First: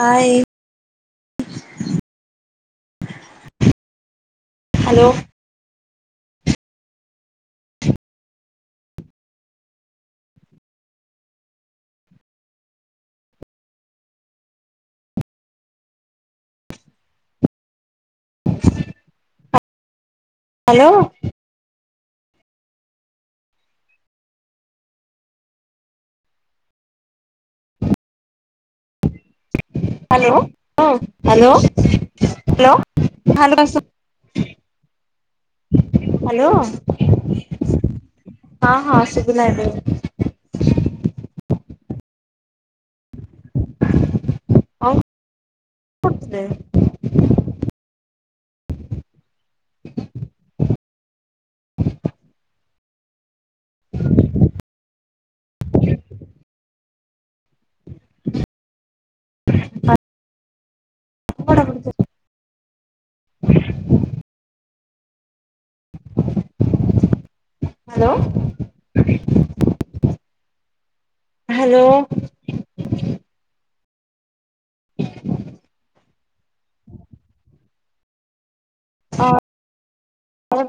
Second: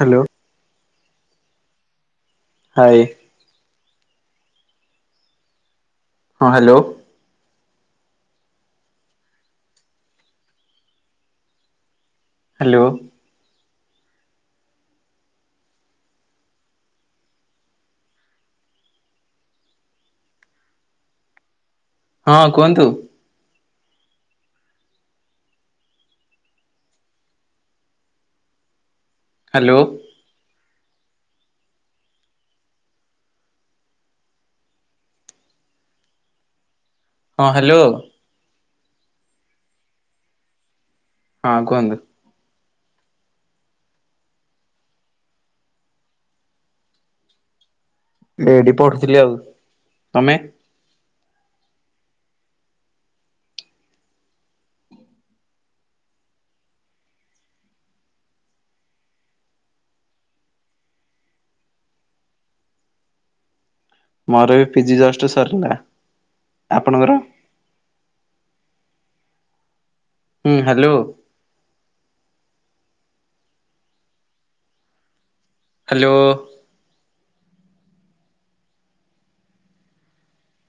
Hello hi. Hello. ହଁ hello. Hello. Hello. ହଁ କୁହନ୍ତୁ। ହାଲୋ। ହାଲୋ ହଁ ହାଲୋ ହାଲୋ ହାଲୋ ସୁ ହାଲୋ। ହଁ ହାଲୋ। ହଁ ହଁ ସୁବିଲା ଏବେ ବି। ହଁ କୁହନ୍ତୁ। ଅଂ ପୁଟ୍ ଦେ। ଏ ଡିପଟ ଥିଲି ଆଉ ତମେ? ଆ ଆପଣ କରୁ [inaudible] ମୋର ଏବେ ପିଜି ଜଷ୍ଟ ସରିଲା ଆପଣଙ୍କର? ହାଲୋ। ହୁଁ ହାଲୋ। ହାଲୋ। ହ ହାଲୋ। ଅ ଅ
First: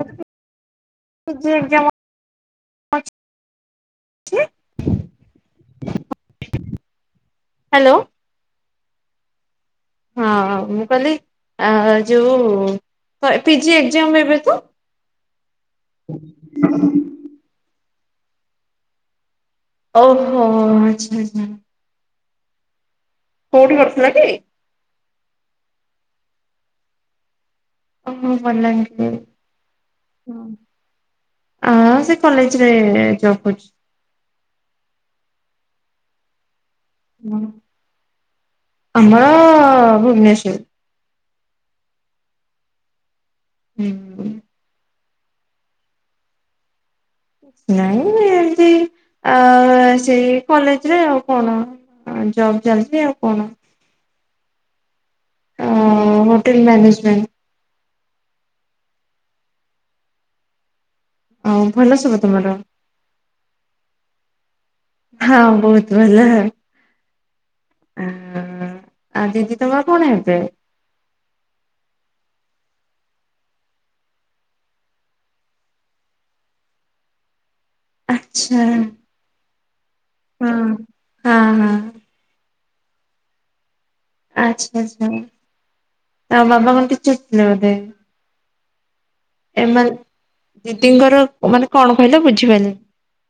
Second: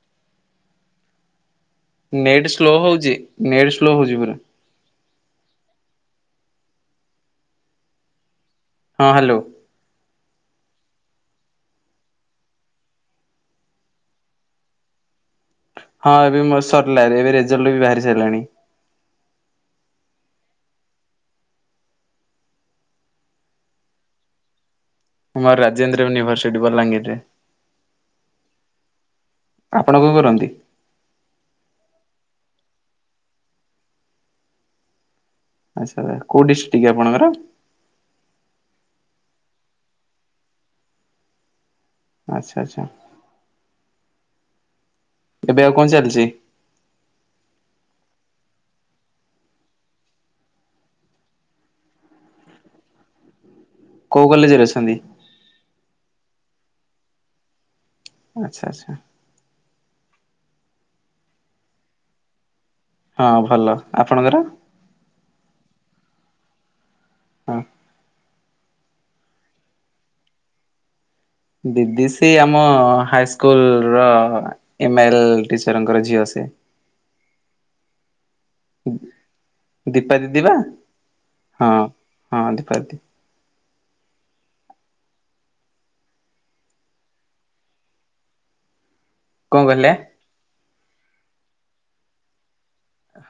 ପିଜି ଏଯାମ। ନେଟ୍ ସ୍ଲୋ ହଉଚି ନେଟ୍ ସ୍ଲୋ ହଉଚି ପୁରା। ହ୍ୟାଲୋ। ହଁ ହ୍ୟାଲୋ। ହଁ ମୁଁ କହିଲି ଆ ଯୋଉ ହ ପିଜି ଏକ୍ଜାମ ଏବେ ତ? ହଁ ଏବେ ମୋ ସରିଲା ଏବେ ରେଜଲ୍ଟ ବି ବାହାରି ସାରିଲାଣି। ଓହୋ ଆଛା ଆଛା। କୋଉଠି କରିଥିଲ କି? ଆମର ରାଜେନ୍ଦ୍ର ୟୁନିଭରସିଟି ବଲାଙ୍ଗୀରରେ। ଓହୋ ବଲାଙ୍ଗୀର ଆପଣ କଣ ଓ। କରନ୍ତି? ଆଁ ସେ କଲେଜରେ ଜବ୍ କରୁଛି। ଆଚ୍ଛା କୋଉ ଡିଷ୍ଟ୍ରିକ୍ ଆପଣଙ୍କର? ଆମର ଭୁବନେଶ୍ୱର। ଆଚ୍ଛା ଆଚ୍ଛା। ହୁଁ। ଏବେ ଆଉ କଣ ଚାଲିଛି? ନାଇଁ ଏମିତି ଆ ସେଇ କଲେଜରେ ଆଉ କଣ! ଆ ଜବ ଚାଲିଛି ଆଉ କଣ। କୋଉ କଲେଜରେ ଅଛନ୍ତି? ଅ ହୋଟେଲ ମ୍ୟାନେଜମେଣ୍ଟ। ଆଚ୍ଛା ଆଚ୍ଛା। ଆଉ ଭଲ ସବୁ ତମର? ହଁ ଭଲ ଆପଣଙ୍କର? ହଁ ବହୁତ ଭଲ। ହଁ। ଆଉ ଦିଦି ତମ କଣ ହେବେ? ଦିଦି ସି ଆମ ହାଇସ୍କୁଲ ର ଏମ ଏଲ ଟିଚରଙ୍କର ଝିଅ ସେ। ଆଛା। ଦୀପା ଦି ଦିବା? ହଁ ହଁ ଦୀପା ଦିଦି। ଆଚ୍ଛା ଆଚ୍ଛା। ଆ ବାବା କଣ ଟିଚର ଥିଲେ ବୋଧେ? କଣ କହିଲେ? ଏମାନେ ଦିଦିଙ୍କର ମାନେ କଣ କହିଲ ବୁଝିପାରିଲି?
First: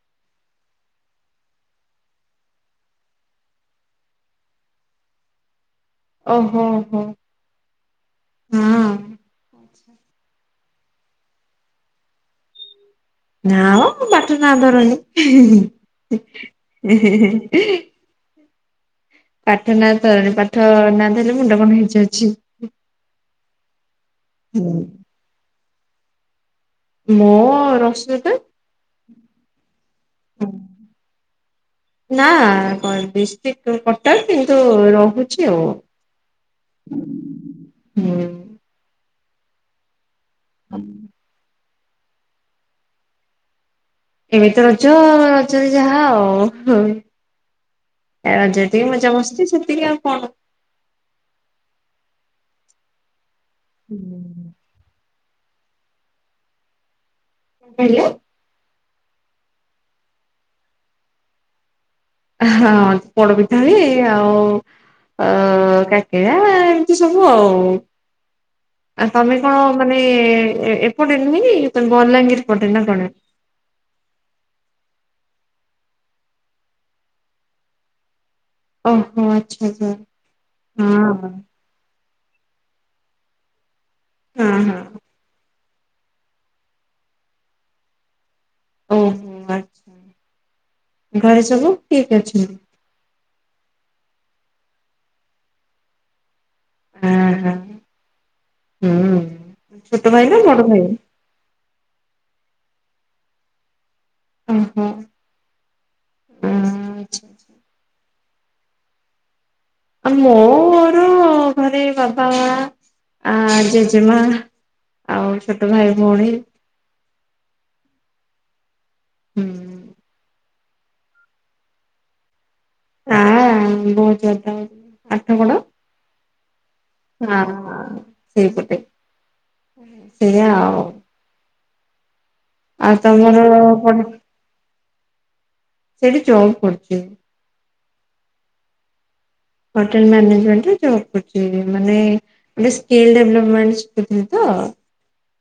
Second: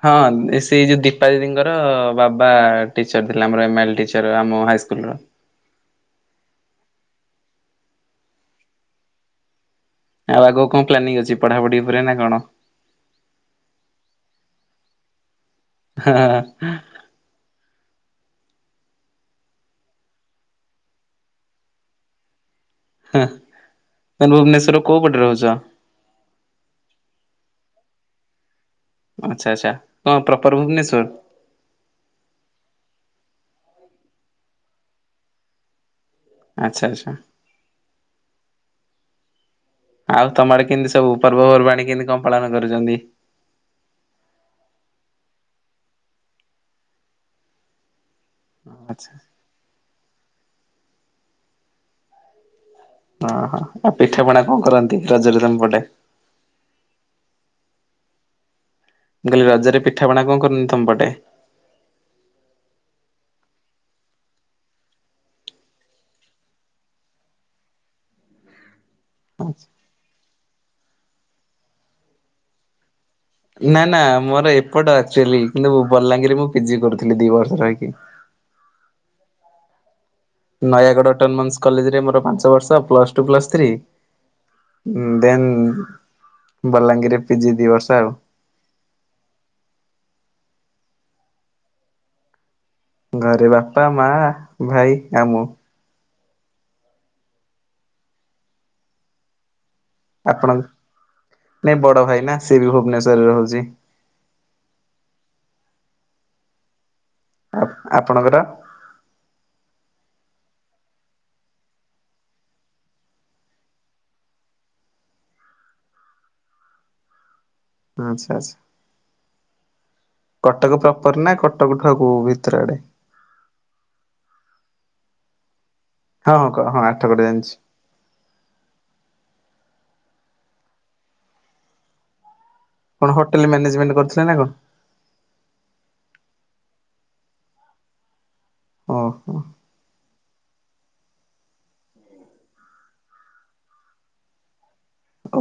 ହଁ ସେଇ ଯୋଉ ଦୀପା ଦିଦିଙ୍କର ବାବା ଟିଚର ଥିଲା ଆମର ଏମ ଆଇ ଏଲ୍ ଟିଚର ଆମ ହାଇସ୍କୁଲର। ଓହୋ ହୋ। ହଁ। ଆଉ ଆଗକୁ କଣ ପ୍ଲାନିଂ ଅଛି ପଢାପଢି ଉପରେ ନା କଣ? ନାଁମ ପାଠ ନାଁ ଧରନି ଇହି ହଁ ହିଁ ହିଁ। ପାଠ ନା ଧରନି ପାଠ ନା ଧଇଲେ ମୁଣ୍ଡ କଣ ହେଇଯାଉଛି। ହା ତ ହୁଁ। ଭୁବନେଶ୍ୱର କୋଉ ପଟେ ରହୁଛ? ମୁଁ [unintelligible] ଆଚ୍ଛା ଆଚ୍ଛା। କଣ ପ୍ରପର ଭୁବନେଶ୍ଵର? ନାଁ ଡିଷ୍ଟିକ୍ କଟକ କିନ୍ତୁ ରହୁଛି ଆଉ। ଆଚ୍ଛା ଆଚ୍ଛା। ହୁଁ। ଆଉ ତମର କେନ୍ତି ସବୁ ପର୍ବପର୍ବାଣୀ କେନ୍ତି କଣ ପାଳନ କରୁଛନ୍ତି? ଏବେ ତ ରଜ ରଜରେ ଯାହା ଆଉ। ରଜ ଟିକେ ଆଚ୍ଛା ମଜା ମସ୍ତି ସେତିକି ଆଉ କଣ! ଅ ହଁ, ଆଉ ପିଠାପଣା କଣ କରନ୍ତି ରଜରେ ତମ ପଟେ? [inaudible] ମୁଁ କହିଲି ରଜରେ ପିଠାପଣା କଣ କରନ୍ତି ତମ ପଟେ? ଅ ହଁ ପୋଡ ପିଠା ହୁଏ, ଆଉ ଅ କାକେରା ଏମ୍ତି ସବୁ ଆଉ। ଆ ତମେ କଣ ମାନେ ଏପଟେ ନୁହେଁ କି ବଲାଙ୍ଗୀର ପଟେ ନା କଣ? ନା-ନା ମୋର ଏପଟ ଆକ୍ଚୁଆଲି କିନ୍ତୁ ବଲାଙ୍ଗୀରରେ ମୁଁ ପିଜି କରୁଥିଲି ଦି ବର୍ଷ ରହିକି। ଓହୋ, ଆଚ୍ଛା-ଆଚ୍ଛା। ନୟାଗଡ଼ ଅଟୋନୋମସ୍ କଲେଜରେ ମୋର ପାଞ୍ଚ ବର୍ଷ ପ୍ଲସ୍ ଟୁ ପ୍ଲସ୍ ଥ୍ରି। ହୁଁ-ହୁଁ। ଦେନ୍ ବଲାଙ୍ଗୀରରେ ପିଜି ଦି ବର୍ଷ ଆଉ। ଓହୋ ଆଚ୍ଛା, ଘରେ ସବୁ କିଏ କିଏ ଅଛନ୍ତି? ଘରେ ବାପା, ମା, ଭାଇ ଆଉ ମୁଁ। [unintelligible] ହୁଁ ଛୋଟ ଭାଇ ନା ଆପଣ ବଡ ଭାଇ? ନାଇଁ ବଡ ଭାଇ ନା, ସିଏ ବି ଭୁବନେଶ୍ୱରରେ ରହୁଚି। ଓହୋ ହୁଁ [unintelligible] ଆଉ ଆପଣଙ୍କର? ଆଉ ମୋର ଘରେ ବାବା, ମା ଆ ଜେଜେମା ଆଉ ଛୋଟ ଭାଇ ଭଉଣୀ ଆଚ୍ଛା-ଆଚ୍ଛା। ହୁଁ। କଟକ ପ୍ରପର୍ ନା କଟକ ଠୁ [unintelligible] ଭିତରେ ଆଡେ? [unintelligible] ବହୁତ୍ ବାଟ ଆଠଗଡ ହଁ-ହଁ କ ହଁ ଆ ହଁ-ହଁ ସେଇପଟେ ସେୟା ଆଉ। ଆଉ କଣ ତମର ହୋଟେଲ୍ ମ୍ୟାନେଜମେଣ୍ଟ ପଢା କରିଥିଲେ ନା କଣ? ସେଇଠି ଜବ୍ କରୁଚି। ହଁ। ହୋଟେଲ୍ ମ୍ୟାନେଜମେଣ୍ଟରେ ଜବ୍ କରୁଚି, ମାନେ ଗୋଟେ ସ୍କିଲ୍ ଡେଭ୍ଲପମେଣ୍ଟ ସିକୁଥିଲି ତ।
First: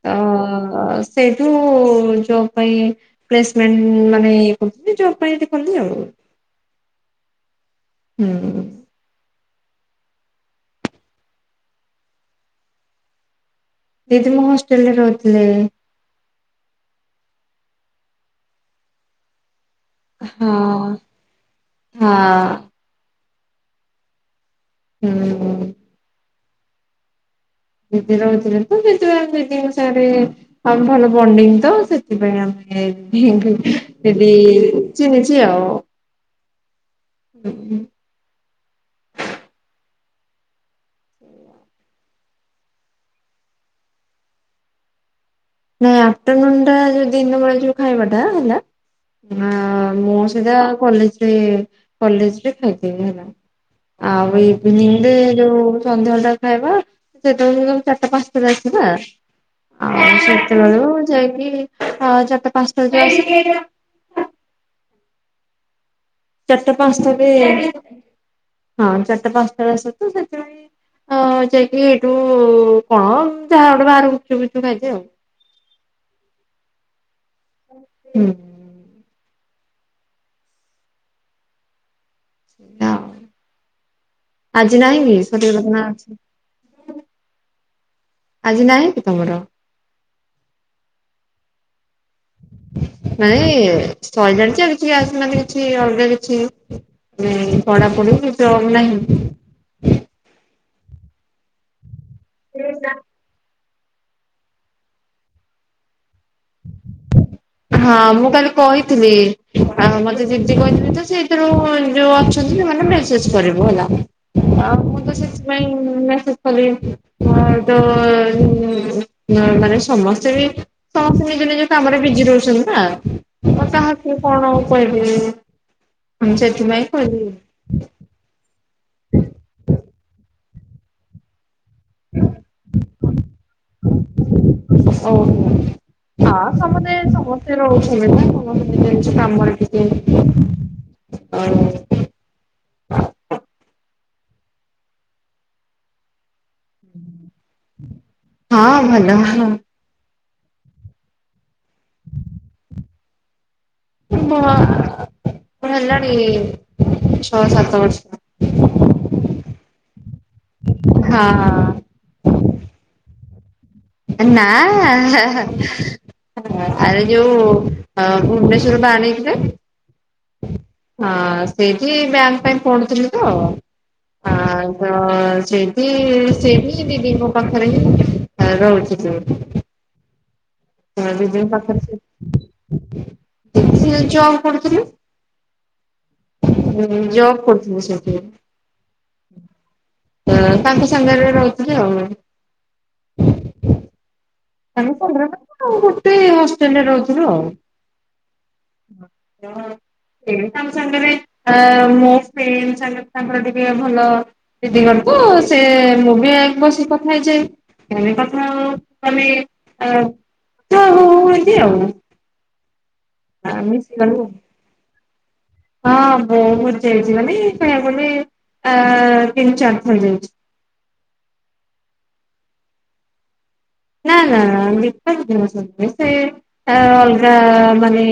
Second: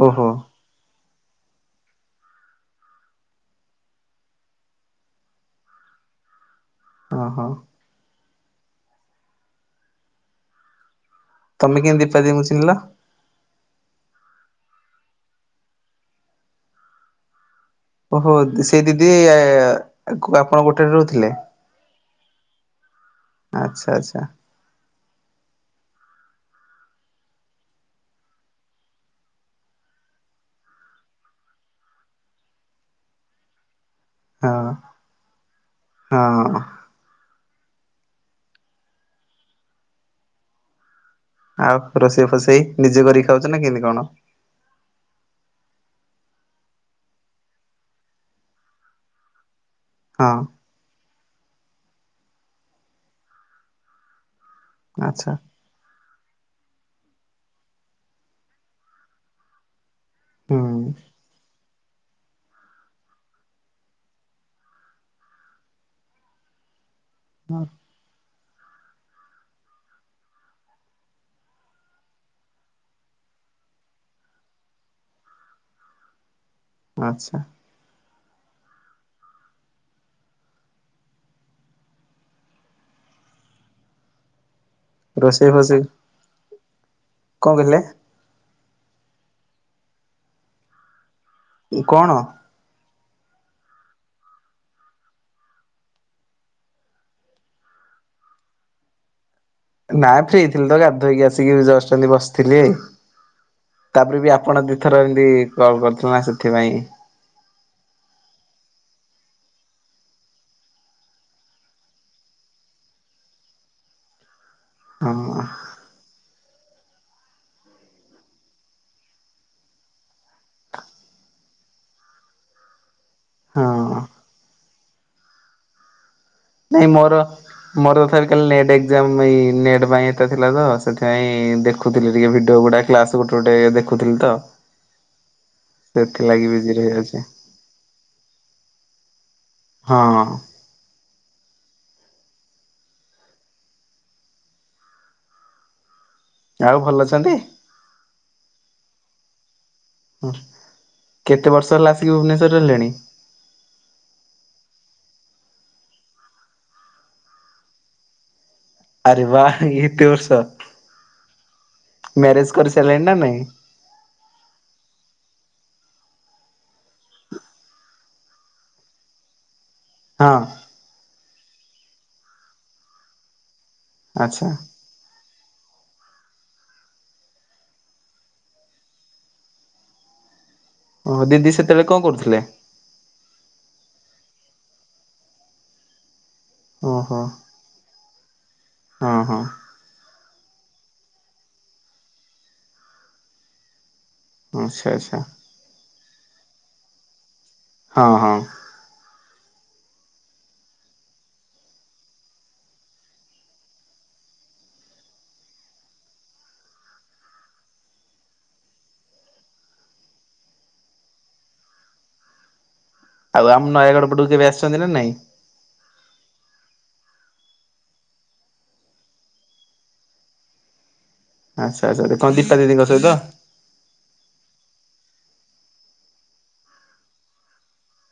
ଓହୋ। [inaudible] ସେଇଠୁ ଜବ୍ ପାଇଁ ପ୍ଲେସମେଣ୍ଟ ମାନେ ଇଏ [unintelligible] ଜବ୍ ପାଇଁ [unintelligible] କଲି ଆଉ। ଅ ହ। ହୁଁ। ତମେ କେନ୍ତି ଦୀପା ଦି ଙ୍କୁ ଚିହ୍ନୀଲ? ଦିଦି ମୋ ହଷ୍ଟେଲ୍ ରେ ରହୁଥିଲେ। ଓହୋ, ସେଇ ଦିଦି ହଁ ଆପଣ ଗୋଟେରେ ରହୁଥିଲେ। ହଁ ଆଚ୍ଛା-ଆଚ୍ଛା। ହୁଁ। ଦିଦି ରହୁଥିଲେ ତ ସେଥିପଇଁ ଆମେ ଦିଦିଙ୍କ ସାଙ୍ଗେରେ [unintelligible] ଭଲ ବଣ୍ଡିଙ୍ଗ ତ ସେଥିପାଇଁ ଆମେ ଦିଦି ହଁ ଚିନ୍ହିଚି ଆଉ। ହଁ। [unintelligible] ଆଉ ରୋଷେଇ ଫୋସେଇ, ନିଜେ କରିକି ଖାଉଚ ନା କେମିତି କଣ? ନାଇଁ ଆଫ୍ଟରନୁନ୍ ଟା ଯୋଉ ଦିନ ବେଳେ ଯୋଉ ଖାଇବାଟା ହେଲା ମୁଁ ହଁ ସେଇଟା କଲେଜରେ, କଲେଜରେ ଖାଇଦିଏ ହେଲା। ଆଉ ଇଭିନିଂରେ, ଆଚ୍ଛା ଯୋଉ ସନ୍ଧ୍ୟାବେଳଟା ଖାଇବା, ସେତେବେଳେ ଚାରିଟା ପାଞ୍ଚଟା ଆସିବା, ଆଉ ହୁଁ ଫେରିଲାବେଳୁ ଯାଇକି, ଚାରିଟା ପାଞ୍ଚଟା ହେଇଯାଉଚି। ଚାରଟା ପାଞ୍ଚଟା ରେ ହଁ, ଚାରି ଟା ପାଞ୍ଚ ଟାରେ ଆସେ ତ, ସେଥିପାଇଁ ହଁ ଯାଇକି ଏଇଠୁ କଣ, ଯାହା ଗୋଟେ ବାହାରୁ ଗୁପଚୁପ୍ ଫୁପଚୁପ୍ ଖାଇଦିଏ ଆଉ। ଆଛା। ହୁଁ। ଏଇଆ ଆଉ, ଆଜି ନାହିଁ କି, ରୋଷେଇ ସରିଗଲା କଥା ନା ଫୋଷେଇ ଅଛି? କଣ କହିଲେ? ଆଜି ନାହିଁ କି ତମର? ଇଏ କଣ? ନାଇଁ, ସଇଲାଣିଯେ, କିଛି [unintelligible] କିଛି ଅଲଗା କିଛି [unintelligible] ପଢାପଢି [unintelligible] ନାହିଁ। ନା ଫ୍ରି ଥିଲି ତ, ଗାଧୋଇକି ଆସିକି ଏବେ ଜଷ୍ଟ ଏମିତି ବସିଥିଲି ତାପରେ ବି ଆପଣ ଦୁଇ ଥର ଏମିତି କଲ୍ କରିଥିଲେ ନା ସେଥିପାଇଁ [unintelligible] ହଁ ମୁଁ କାଲି କହିଥିଲି, ଆଉ ମତେ ଦିଦି କହିଥିଲେ ତ, ସେ ଏଥିରୁ ଯୋଉ ଅଛନ୍ତି ସେମାନେ ମେ ସେଜ୍ କରିବୁ ହେଲା, ଆଉ ମୁଁ ତ ହଁ ସେଥିପାଇଁ ମେସେଜ୍ କଲି, ତ ମାନେ ସମସ୍ତେ ବି ସମସ୍ତେ ନିଜ ନିଜ କାମରେ ବିଜି ରହୁଚନ୍ତି ନା ଆଉ ହଁ। କାହାକୁ କଣ କହିବି? ସେଥିପାଇଁ ନାଇଁ ମୋର, କହିଲି ମୋର ତଥାପି କାଲି ନେଟ୍ ଏକ୍ଜାମ ପାଇଁ ନେଟ୍ ପାଇଁ ଏତେ ଥିଲା ତ, ସେଥିପାଇଁ ଦେଖୁଥିଲି ଟିକେ ଭିଡିଓ ଗୁଡା କ୍ଲାସ ଗୋଟେ ଗୋଟେ ଦେଖୁଥିଲି ତ ଓ ହଁ, ସେଥିଲାଗି ବିଜି ସମସ୍ତେ, ରହିଯାଉଛି। ସମସ୍ତେ ରହୁଚନ୍ତି ନା, ସମସ୍ତେ ନିଜ ନିଜ କାମରେ ଟିକେ ହଁ [unintelligible] ଆଉ ଭଲ ଅଛନ୍ତି? ହଁ ଭଲ। ହୁଁ, କେତେ ବର୍ଷ ହେଲା ଆସିକି ଭୁବନେଶ୍ୱରରେ ରହିଲେଣି? ମ ହେଲାଣି ଛଅ ସାତ ବର୍ଷ। ଆରେ ୱା, ଏତେ ବର୍ଷ, ହଁ ମ୍ୟାରେଜ କରିସାଇଲେଣି ନା ନାଇଁ? ନା ନା। ଆରେ ଯୋଉ ଭୁବନେଶ୍ଵର [unintelligible] ହଁ। ହଁ ସେଇଠି ବ୍ୟାଙ୍କ ପାଇଁ ପଢୁଥିଲି ତ ଆଛା। ତ ସେଇଠି, ସେଇଠି ଦିଦିଙ୍କ ପାଖରେ ହିଁ ରହୁଚି ତ। ଓହୋ ଦିଦିଙ୍କ ଦିଦି ପାଖରେ ସେତେବେଳେ ସେ, କଣ କରୁଥିଲେ? [unintelligible] ଜବ୍ କରୁଥିଲି। ଓହୋ ଜବ୍ କରୁଥିଲି ସେଠି। ହଁ ହଁ। ତ, ତାଙ୍କ ସାଙ୍ଗରେ ରହୁଥିଲି ଆଉ। ଆଚ୍ଛା ତାଙ୍କୁ ଆଚ୍ଛା [unintelligible] ଆଉ ଗୋଟେ ହଷ୍ଟେଲରେ ରହୁଥୁଲୁ ଆଉ। ହଁ ହଁ। [unintelligible] ଏ ତାଙ୍କ ସାଙ୍ଗେରେ ଏ ମୋ ଫ୍ରେଣ୍ଡ୍ ସାଙ୍ଗେରେ ତାଙ୍କର ଟିକିଏ ଭଲ। ଦିଦିଘର କୁ ସେ ମୁଁ ବି ବସିକି କଥା ହେଇଯାଏ। ଏମିତି କଥା ହଉ ହଉ ତମେ ଅ ଯୋଉ ହଉ ହଉ ହେଇଚି ଆଉ। ଆଉ ଆମ୍ ନୟାଗଡ଼ ମିଶିଗଲୁ ପଟକୁ କେବେ ଆସିଛନ୍ତି ନା ନାଇଁ? ହଁ ବହୁତ୍ ଯାଇଚି ମାନେ କିଣିଆକୁ ଗଲି ଆ ତିନି ଚାରିଥର ଯାଇଛି। ଆଚ୍ଛା ଆଚ୍ଛା କଣ ଦୀପା ଦିଦିଙ୍କ ସହିତ? ନା ନା ଦୀପା ଦିଦିଙ୍କ ସହିତ ନୁହେଁ ସେ ଆଁ ଅଲଗା ମାନେ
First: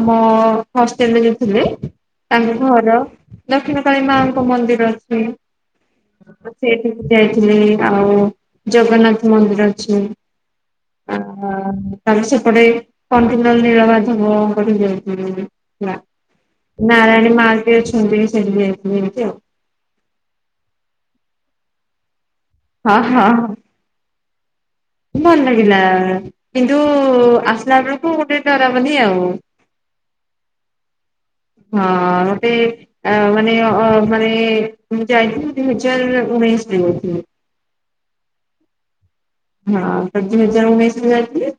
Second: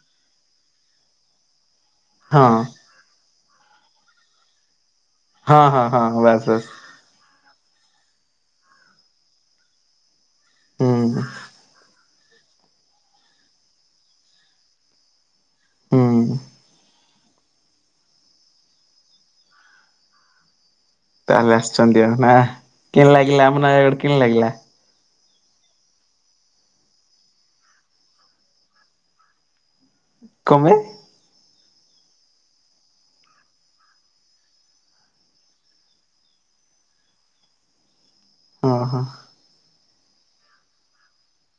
ଆମ ହଷ୍ଟେଲରେ ଯୋଉ ଥିଲେ ତାଙ୍କ ହଁ ଘର ଦକ୍ଷିଣ କାଳୀ ମାଙ୍କ ମନ୍ଦିର ଅଛି ହଁ ହଁ ହଁ ବାସ୍ ବାସ୍। ସେଇଠିକି ଯାଇଥିଲି କାମକୁ ଜଗନ୍ନାଥ ମନ୍ଦିର ଅଛି। ହୁଁ ଓହୋ। ତାଙ୍କ ସେପଟେ କଣ୍ଟିଲୋ ନୀଳ ମାଧବଙ୍କ ଠିକି ଯାଇଥିଲୁ ବୁଲି। ମା ହୁଁ ନାରାୟଣୀ ମା ବି ଅଛନ୍ତି ସେଠିକି ଯାଇଥିଲି ସେମିତି ଆଉ। ତାହାଲେ ଆସିଛନ୍ତି ଆଉ ନା ହଁ କିମତି ଲାଗିଲା ଆମ ନୟାଗଡ଼ କିମତି ଲାଗିଲା? ଭଲ୍ ଲାଗିଲା କିନ୍ତୁ ଆସିଲା ବେଳକୁ ଗୋଟେ ଡରାବନି ଆଉ। କମୋ ହଁ ମତେ ଆ ମାନେ ଅ ମାନେ ମୁଁ ଯାଇଥିଲି ଦି ହଜାର ଉଣେଇଶ୍ ଟି [unintelligible] ବଳକୁ ଉ ଅହ ହଁ [unintelligible] ଦୁଇ ହଜାର ଉଣେଇଶରେ ଯାଇଥିଲି।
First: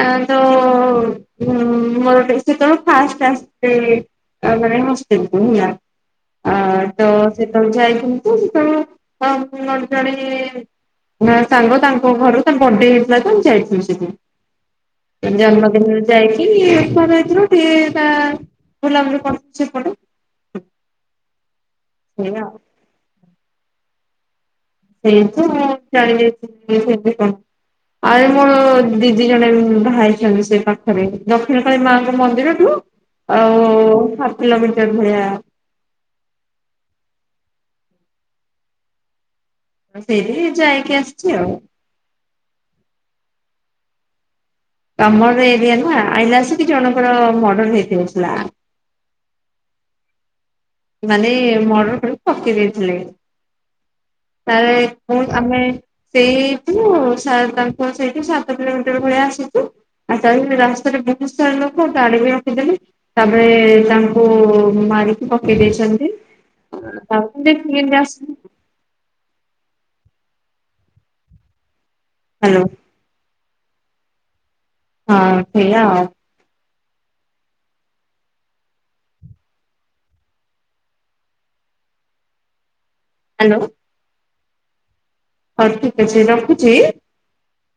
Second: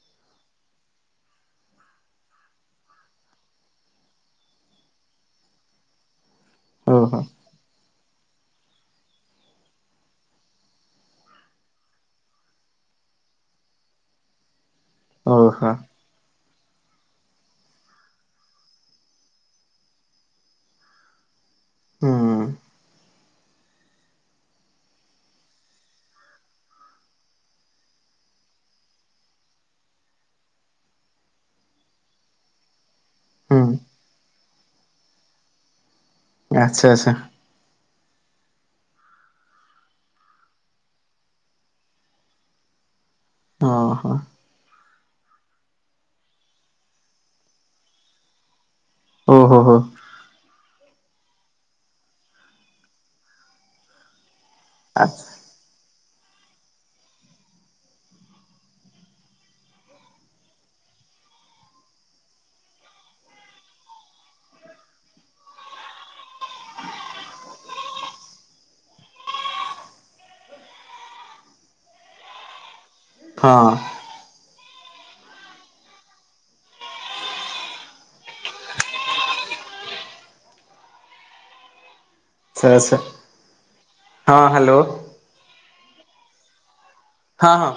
ଆଁ ତ ଉମ୍ ମୋର ଗୋଟେ ଆସଚି ଏତବେଳକୁ ଫାଷ୍ଟ୍ ଆସିଥିଲି। ଆ [unintelligible] ଆ ତ ଓହୋ। ସେତବେଳେ ଯାଇଥିଲି ଯେ ସେତବେଳୁ [unintelligible] ନାଏ ସାଙ୍ଗ ତାଙ୍କ ଘରୁ ତାଙ୍କ [unintelligible] ହେଇଥିଲା ତ ମୁଁ ଯାଇଥିଲି ସେଇଥିପାଇଁ ଓହୋ [unintelligible] ଯାଇକି ଉପ [unintelligible] ଯାଇଥିଲୁ ଟିଏ ତା ବୁଲାବୁଲି କରି ସେଇପଟୁ ହୁଁ ସେଇଆ।। ସେଇଠୁ ମୁଁ ଚାଲି ଯାଇଥିଲି ସେଇଠି ଏବେ କଣ? ଆରେ ମୋର ଦିଦି ଜଣେ ଏବେ ବାହା ହେଇଛନ୍ତି ସେ ପାଖରେ ଦକ୍ଷିଣକାଳୀ ମାଆଙ୍କ ମନ୍ଦିରଠୁ ଆଉ ହୁଁ ହାପ୍ କିଲୋମିଟର୍ ଭଳିଆ ଆଚ୍ଛା ଆଚ୍ଛା। ସେଇଠିକି ଯାଇକି ଆସଛି ଆଉ ଅହ ତମର ଏରିଆ ନା ଆଇଲାସି କି ଜଣଙ୍କର ମଡ଼ର ହେଇ [unintelligible] ଥିଲା। ଓ ହୋ ହୋ। ମାନେ ମର୍ଡର୍ କରିକି ପକେଇ ଦେଇଥିଲେ ତାରେ ଆଚ୍ଛା। ପୁଣ୍ ଆମେ ସେଇଠୁ ସାର୍ ତାଙ୍କ ସେଇଠୁ ସାତ କିଲୋମିଟର ଭଳିଆ ଆସିଚୁ। ଆଉ ତା [unintelligible] ରାସ୍ତାରେ ବହୁତ୍ ସାରା ଲୋକ ଗାଡି ବି ରଖିଦେଲେ। ତାପରେ ତାଙ୍କୁ ମାରିକି ପକ୍ କେଇ ଦେଇଛନ୍ତି ତାଙ୍କୁ [unintelligible] ହାଲୋ। ହଁ। ହଁ ସେଇଆ ଆଉ। ସେ ସେ। [unintelligible] ହାଲୋ। ହଁ ହାଲୋ। ହଉ ଠିକ ଅଛି ରଖୁଚି? ହଁ ହଁ।